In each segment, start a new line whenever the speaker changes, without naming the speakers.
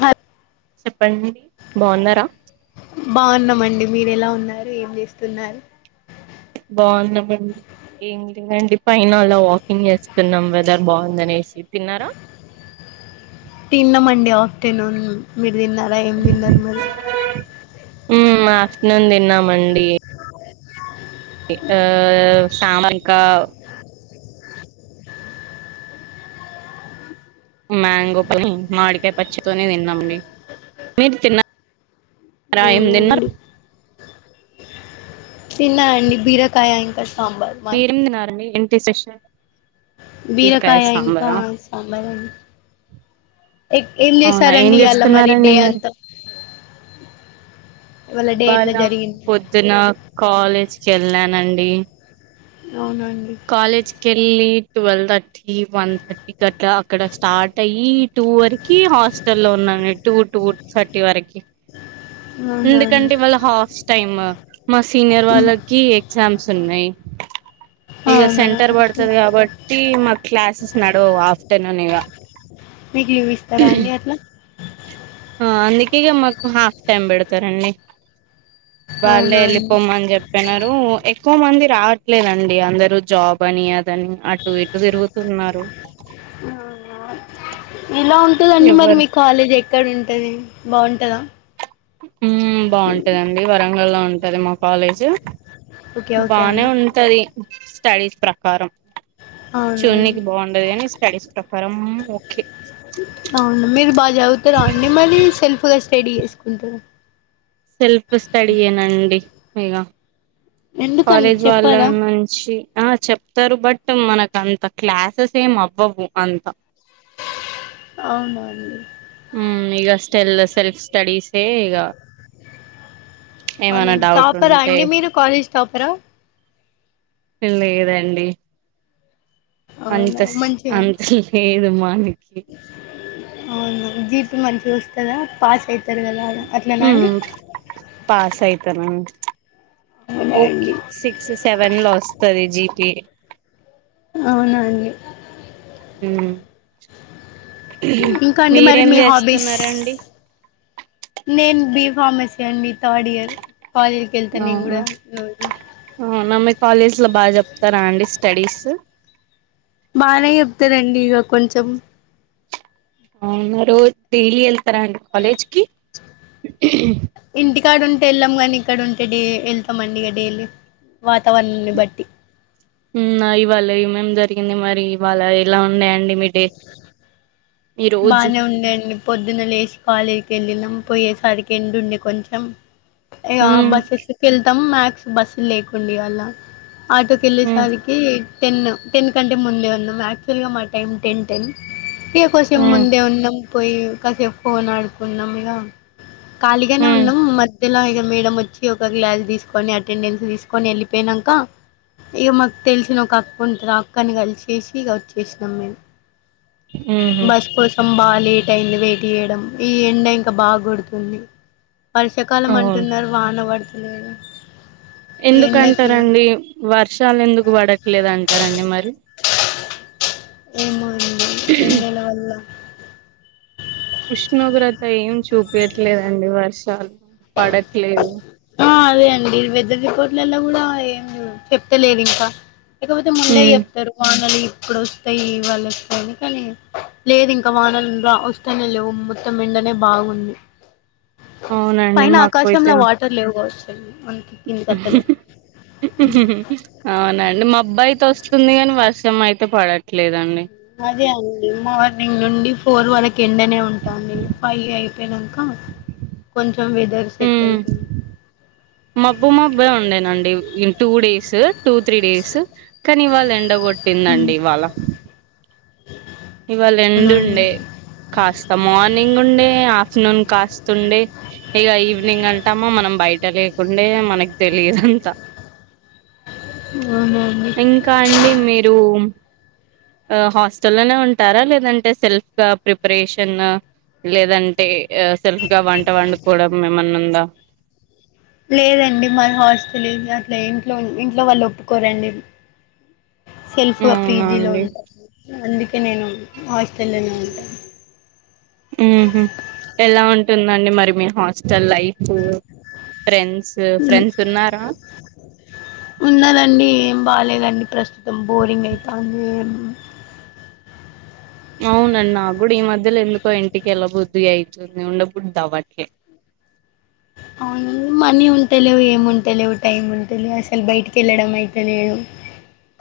హ ల్
చెప్పండి బాగున్నారా
బావున్నామండి మీరు ఎలా ఉన్నారు ఏం చేస్తున్నారు
బావున్న మండి ఏమి లే అండి పైనా అలా వాకింగ్ చేస్తున్నాం వెదర్ బాగుంద అనేసి తిన్నారా
తిన్న మండే ఆఫ్టర్నూన్ మీరు తిన్నారా ఏం తిన్నారు మరి
మ్ ఆఫ్టనున్ తిన్నామండి ఇంకా సామాన్ ఇంకా మ్యాంగో పని మామిడికాయ పచ్చితోనే తిన్నామండి మీరు తిన్న
అవునండి తిన్నా అండి బీరకాయ ఇంకా సాంబార్ మా
ఎం తినరండి ఏంటి సెషన్
బీరకాయ ఇంకా సాంబారండి ఏ ఏం
అవునా ఏం
చేసారండి ఇయళ మరి
చేస్తున్నారండి
డే అంతా ఇవాళ డే
వాళ
ఎట్లా జరిగింది
పొద్దున కాలేజ్ కెళ్ళానండి
అవునండి
కాలేజ్ కేళ్ళి ట్వెల్వ్ థర్టీ వన్ థర్టీ కటలా అక్కడ స్టార్ట్ అయ్యి టూ వరకి హాస్టల్ లో ఉన్నా టూ టూ థర్టీ వరకి
అవునా అండి
ఎందుకంటే ఇవాళ హాస్ టైమ్ మా సీనియర్ వాళ్ళకి ఎగ్జామ్స్ ఉన్నాయి ఇగా
అవునా
సెంటర్ పడతది కాబట్టి మా క్లాసెస్ నడవు ఆఫ్ తినలేక
మీకు లీవ్ ఇస్తారా
హ్
అండి అట్లా
అందుకేగా మాకు హాఫ్ టైమ్ పెడతారండి వలే
అవునా అండి
వెళ్ళిపోంమ అని చెప్ప నారు ఎక్కువ మంది రావట్లేదండి అందరుూ జాబ్ అని అదని అటు ఇటు తిరుగుతున్నారు
ఎలా ఉంటదండి మరి
ఎవరు
మీకు కాలేజ్ ఎక్కడ ఉంటుంది బావుంటదా
ఉ బావుటదండి వరంగల్ లో ఉంటది మా కాలేజీ
ఓకే ఓకే
బానే
అండి
ఉంటది స్టడీస్ ప్రకారం
అవును
చూనికి బాగుండది కాని స్టడీస్ ప్రకారం ఓకే
అవును మీరు బాగా చదువుతార అండి మళ్ళీ సెల్ఫ్ గా స్టడీ చేసుకుంటర
సెల్ఫ్ స్టడీ ఎనాండి ఈగ
ఎందుకండి
కాలేజ్ వాళ్ళ
చెప్పాలా
నుంచి ఆ చెప్ప వస్తారు బట్ మనకు అంత క్లాసెస్ ఏం అవ్వవు అంత
అవునాండి
ఉమ్ ఇగ స్టెల్లో సెల్ఫ్ స్టడీసే ఇగ ఏమైనా
అవునండి
డౌట్
టాపర్ ఆ
ఉంటే
అండి మీరు కాలేజ్ టాపరా
లేదండి అంత
అవునా
సి అంత లేదు మనకి
అవునా జీత్ మంచిగా వస్తుందా పాస్ అయితారు కదా ఆడ అట్లనా అండి
మ్మ్ పాస్ అయితానా ఓకే
అవునండి
సి స్ సెవెన్ లో వస్తది జికె
అవునాండి ఇంకాండి మరి
మీరేం
మీ హాబీస్
చేస్తున్నారండి
నేను బి ఫార్మసీ అండి థర్డ్ ఇయర్ కాలేజీకి వెళ్తా నేను
అవును
కూడా రోజు
అవునా మీ కాలేజ్ లో బా జేప్తారా అండి స్టడీస్
బానే చెప్తారండి ఇగ కొంచెం
అవునా రో డైలీ ఎళ్తారా అండి కాలేజ్కి
ఇంటికాడుంటే ఎళ్ళాం గాని ఇక్కడ ఉంటే డే ఎళ్తామండి ఇక డైలీ వాతావరణాన్ని బట్టి
మ్ ఇవాళ ఏమేం జరిగింది మరి ఇవాళ ఎలా ఉన్నాయి అండి మీ డే ఈ రోజు
బానే ఉందండి పొద్దున లేసి కాలేజ్కి ఎళ్ళినాం పోయేసరికి ఎండా ఉండే కొంచెం ఇగ
ఉమ్
బస్సెక్కి వెళ్తాం మ్యాక్స్ బస్సు లేకుండే అలా ఆటో
ఉమ్
కెళ్ళేసరికి టెన్ టెన్ కంటే ముందే ఉన్నాం యాక్చువల్ గా మా టైం టెన్ ఇగ కొసెం
ఉమ్
ముందే ఉన్నాం పోయి కసే ఫోన్ ఆడుకున్నాం ఇగ ఖాళీగానే
ఉమ్
ఉన్నాం మధ్యలో ఇగ మేడమ్ వచ్చి ఇగ ఒక గ్లాస్ తీసుకొని అటెండెన్స్ తీసుకొని ఎళ్ళిపోయినాంక ఇగ మాకు తెలిసిన ఒక అక్క ఉంటది ఆ అక్కని కలిసేసి ఇగ వచ్చేసినాం మేము
ఉహు
బస్ కోసం బాగా లేట్ అయింది వెయిట్ చేయడం ఈ ఎండ ఇంకా బాగ గొడుతుంది వర్షాకాలం
అవును
అంటున్నారు వాన వడతలేదు
ఎందుకంటారండి వర్షాలు ఎందుకు పడట్లేదంటారండి మరి
ఏమో అండి ఎండల వల్ల
ఉష్ణోగ్రత ఏం చూపయట్లేదండి వర్షాలు పడట్లేదు
ఆ అదే అండి వెదర్ రిపోర్ట్లలో కూడా ఏమి చెప్తలేదు ఇంకా లేకపోతే ముందే
ఉమ్
చెప్తారు వానలు ఇక్కడ వస్తాయి వాళ్ళు వస్తాని కానీ లేదు ఇంకా వానలుగా వస్తానే లేవు త్తం ఎండనే బావుంది
అవునండి
పైన ఆకాశంల
మాకైతే
వా టర్ లేవు కావచ్చు అండి
అవునండి మబ్బు అయితే వస్తుంది కాని వర్షం అయితే పడట్లేదండి
అదే అండి మార్నింగ్ నుండి ఫోర్ వరకి ఎండనే ఉంటాడి ఫై అయిపోయినాక కొంచెం వెదర్ సెట్
ఉమ్
అయిపోయింది
మబ్బు మబ్బు ఉండేనండి ఇగ two days two three days కానీ ఇవాళ
ఉమ్
ఎండగొట్టిందండి ఇవాళ ఇవాళ ఎండ
అవునండి
ఉండే కాస్త మార్నింగ్ ఉండే ఆఫ్టర్నూన్ కాస్త ఉండే ఇగ ఈవినింగ్ అంత మనం బయట లేకుండే మనకి తెలియదంత
అవునవును
ఇంకా అండి మీరు ఆ హాస్టల్ లోనే ఉంటారా లేదంటే సెల్ఫ్ గా ప్రిపరేషన్ లేదంటే ఆ సెల్ఫ్గా వంట వండుకోవడం ఎమన్నుందా
లేదండి మరి హాస్టల్ ఏం అట్లా ఇంట్లో ఇంట్లో వాళ్ళు ఒప్పుకోరండి సెల్ఫ్గా పీ
అవునా
జీ లో
అండి
ఉంటాను అందుకే నేను హాస్టల్లోనే ఉంటా
ఎలా ఉంటుందండి మరి మీ హాస్టల్ లైఫు ఫ్రెండ్స్ ఫ్రెండ్స్ ఉన్నారా
ఉన్నరండి ఏం బాలేదండి ప్రస్తుతం బోరింగ్ ఐతావుందా
అవునండి నాకు కూడా ఈ మధ్యలో ఎందుకో ఇంటికి ఎల్ల బుద్ధి ఐతుంది ఉండబుద్ది అవ్వట్లే
అవునే మనీ ఉంటలేవు ఏమి ఉంటలేవు టైం ఉంటలే అసలు బయటికెళ్ళడం అయితేనే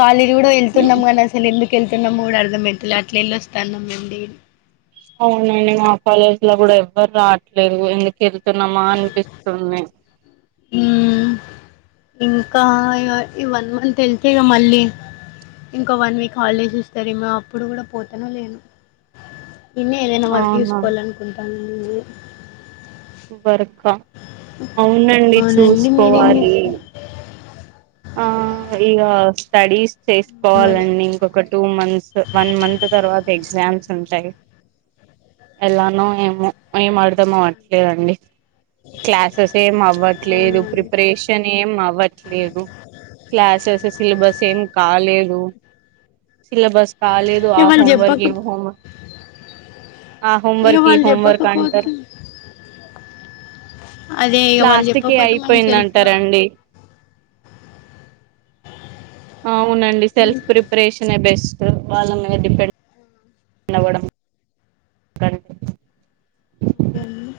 కాలేజీ కూడా
మ్మ్.
వెళ్తున్నాం కానీ అసలు ఎందుకెళ్తున్నామో కూడా అర్ధమైతలే అట్లెళ్ళొస్తాన్నామండి
అవునండి మా కాలేజ్ లో కూడా ఎవ్వరూ రావట్లేదు ఎందుకెళ్తున్నామా అనిపిస్తుంది
ఉమ్ ఇగ ఈ వన్ మంత్ ఎళ్తే ఇగ మళ్ళీ ఇంకో వన్ వీక్ హాలిడేస్ వస్తాదేమో అప్పుడు కూడా పోతానో లేనో ఈడనే ఏదైనా వర్కు
అవునా
చూసుకోవాలనుకుంటా [inaudible]
వర్క్ ఆ అవునండి
అవునండి మీరేం
చూసుకోవాలి
చేస్తారు
ఆ ఇగ స్టడీస్
అదే
చేసుకోవాలండి ఒక టూ మంత్స్ వన్ మంత్ తర్వాత ఎగ్జామ్స్ ఉంటాయి ఎలానో ఏమో ఏం ఆర్దం అవ్వట్లేదండి క్లాసెస్ ఏం అవ్వట్లేదు
అవునండి
ప్రిపరేషన్ ఏం అవ్వట్లేదు క్లాసెస్ సిలబస్ ఏం కాలేదు సిలబస్ కాలే దు ఆ
ఇగ వాళ్ళు
హోంవర్క్ ఈ
చెప్పక
హోంవ ఆ
ఇగ
హోంవర్క్ ఈ
వాళ్ళు
హోంవర్క్ అంటారు
చెప్పకపోతే అదే ఇగ వాళ్ళు
లాస్ట్ కి
చెప్పకపోతే మనం సెల్ఫ్గా
అయిపోయిందంటారండి అవునండి సెల్ఫ్ ప్రిపరేషనే బెస్ట్ వాళ్ళ మీద డిపెండ్ అవ్వడం కంటే
అదండీ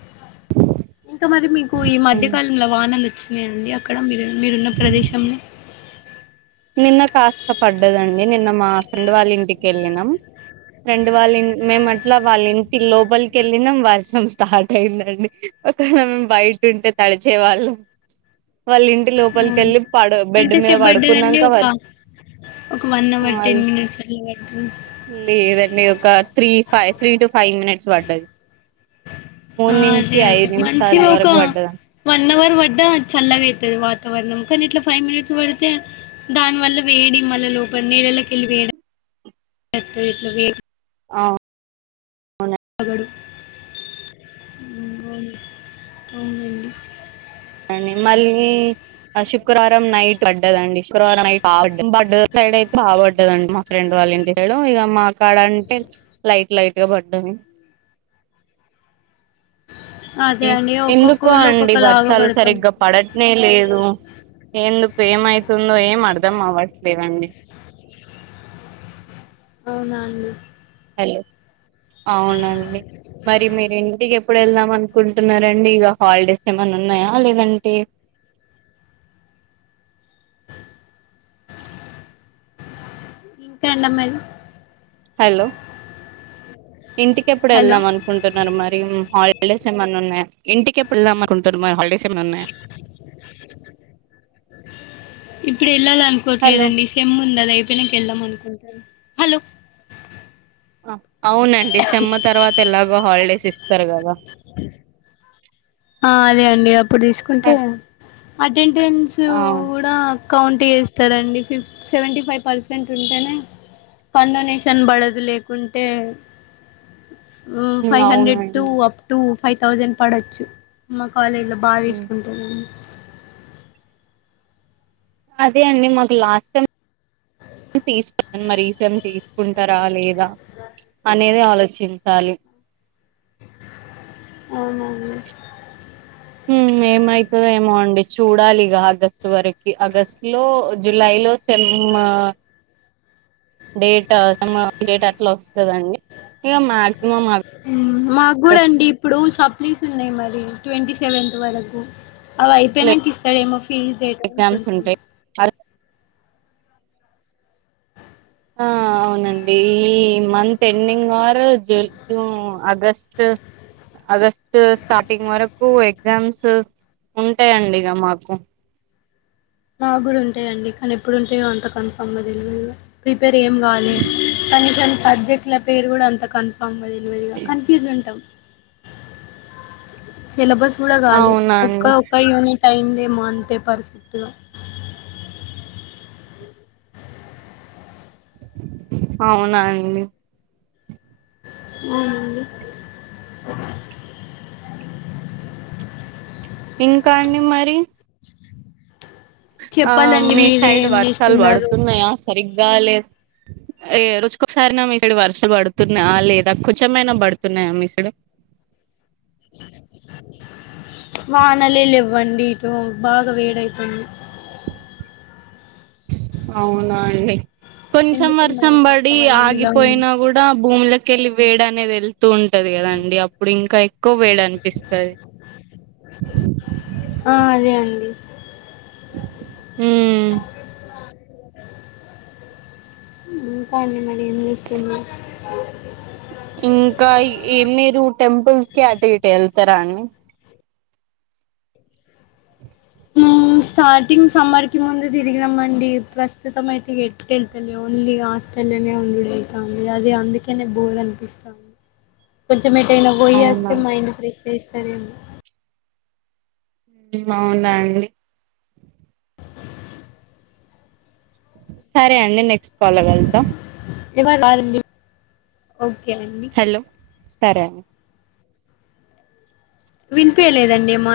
ఇంకా మరి మీకు ఈ మధ్య కాలంలో వానలు వచ్చినయా అండి అక్కడ మీరు మీరున్న ప్రదేశంలో
నిన్న కాస్త పడ్డదండి నిన్న మా ఫ్రెండ్ వాళ్ళ ఇంటికెళ్ళినం ఫ్రెండ్ వాళ్ళిం మేం అట్లా వాళ్ళ ఇంటి లోపలికి వెళ్ళినం వర్షం స్టార్ట్ అయ్యిందండి ఒకేళ మేం బయట ఉంటే తడిచేవాళ్ళం వాళ్ళ ఇంటి లోపలికెళ్ళి పడు బెడ్ మీద పడు
లేదండి ఒక ఒక వన్ అవర్ టెన్ మినిట్స్ [inaudible]
లేదండి ఒక three five three to five minutes పడ్డది మూడు
ఆ
నుంచి
అదే అండి
ఐదు నిమిషాల
మంచిగా ఒక
వరకు పడ్డదా
వన్ అవర్ పడ్డా చల్లగా ఇతది వాతావరణం కానీ ఇట్లా ఫైవ్ మినిట్స్ పడితే దాని వల్ల వేడి మళ్ళ లోపల నీళ్లల్లకెళ్ళి [unintelligible] ఇట్లా వే
ఆ
కబడి అవునండి
దాని మళ్ళీ ఆ శుక్రవారం నైట్ పడ్డదండి శుక్రవారం నైట్ [unintelligible] ఫ్రెండు వాళ్ళ ఇంటి సైడ్ ఇగ మా కాడ అంటే లైట్ లైట్ గా పడ్డది
అదే అండి ఒక్కొక్క
ఎందుకో
ఊర్లో
అండి
ఒక్కొక్కలాగా
వర్షాలు
పడతాం
సరిగ్గా పడట్నే లేదు ఎందుకు ఏమైతుందో ఏం అర్థం అవ్వట్లేదండి
అవునా అండి
హలో అవునండి మరి మీరు ఇంటికి ఎప్పుడు వెళ్దాం అనుకుంటున్నారండి ఇక హాలిడేస్ ఏమైన్నా ఉన్నాయా లేదంటే
రెండు మాల్
హలో ఇంటికి ఎప్పుడు
హలో
వెళ్దాం అను కుంటున్నారు మరి హాలిడేస్ ఏమైన్నా ఉన్నాయి ఇంటిక ఎప్పుడుదాం అనుకుంటున్నారు మరి హాలిడేస్ ఏమైన్నా ఉన్నాయి
ఇప్పుడు వెళ్ళాల
హలో
అనుకోవట్లేదండి సమ్ ఉంది అదా అయిపోయినాక వెళ్దాం అనుకుంటారు హలో
అవునండి సేమ్ తర్వాత ఎలాగో హాలిడేస్ ఇస్తారు కదా
ఆ అదే అండి అప్పుడు తీసుకుంటే అటెండెన్స్
అవును
కూడా కౌంట్ చేస్తారండి ఫిఫ్ సెవెంటీ ఫైవ్ పర్సెంట్ ఉంటేనే పంనేషన పడదు లేకుంటే ఫైవ్ హండ్రెడ్ టు
అవునండి
అప్ టు ఫైవ్ థౌజండ్ పడచ్చు మా కాలేజీ లో బాగా తీసుకుంటారండి
అదే అండి మాకు లాస్ట్ టైం తీసుకున్నాను మరీసేం తీసుకుంటారా లేదా అనేది ఆలోచించాలి
అవున అండి
మ్ అవుతుంద ఏమో అండి చూడాలిగా ఆగస్టు వరకి ఆగస్టు లో జులై లో సెమ్ డేట్ డేట్ అట్లా వస్తుందండి ఇక మాక్సిమం
మాకు కూడా
ఆగస్ట్
అండి ఇప్పుడు సప్లీస్ ఉన్నాయి మరి ట్వంటీ సెవెంత్ వరకు అవ
లో
అయిపోయినాక ఇస్తాడేమో ఫీజ్ తేయా అనుకుంటాను
ఐ ఆ అవునండి ఈ మంత్ పెన్నింగ్ అర్ జ జు ఆగష్టు ఆగష్టు స్టార్టింగ్ వరకు ఎగ్జామ్స్ ఉంటాయండి ఇగ మాకు
నాకు కూడా ఉంటాయంండి కానీ ఎప్పుడుంటాయో అంత కన్ఫామ్ అ తెలివ ప్రిపేర్ ఏ్యం కాదు కానీ కానీ సబ్జెక్టుల పేరు కూడా అంత కని కన్ఫర్మ్ తెలీదు కన్ఫ్యూజ్ ఉంటాం సిలబస్ కూడా కాలే ఒక్క
అవునండి
ఒక్క యూనిట్ అయిందేమో అంతే పర్ఫెక్ట్ గా
అవునాండి
అవునండి
ఇంకా అండి మరి ఆ
చెప్పాలండి
మీ సైడ్
మీరేం
వర్షాలు
జేస్తున్నారు?
పడుతున్నాయా సరిగ్గా లేదు ఏ రోజుకోసారనా మీసైడ్ వర్ష పడుతున్నా లేదా కొంచెమైనా పడుతున్నాయా మీసైడ్
వానలే లే ఇవ్వండి ఇటు బాగా వేడయిపోయింది
అవునా అండి కొంచెం
ఎందుకు
వర్షం
మరి
పడి
వాతావరణం ఇలా ఉంది?
ఆగిపోయినా కూడా భూములకెళ్ళి వేడనేది వెళ్తు వూ ఉంటది కదాండి అప్పుడు ఇంకా ఎక్కువ వేడి అనిపిస్తుంది
ఆ అదే అండి
హమ్
ఇంకా ఇగ మరి ఎం చేస్తున్నావ్
ఇంకా ఏ మీరు టెంపుల్స్ కి అటు ఇటు వెళ్తారా అని
స్టార్టింగ్ సమ్మర్ కి ముందు తిరిగినాంమండి ప్రస్తుతం అయితే ఎట్ వెళ్తులే ఓన్లీ హాస్టల్లోనే ఉండువుతాంది అది అందుకేనే బోర్ అనిపిస్తాంది కొంచెం ఎటైనా
అవునా
పోయేస్తే మైండ్ ఫ్రెష్ అయితదేమో
బాగున్నానండి సరే అండి నెక్స్ట్ కాల్లో కలుదాం
ఇవాళ్ళ అయ్యింది
హలో ఇస్తారా
వినియలేదండి మా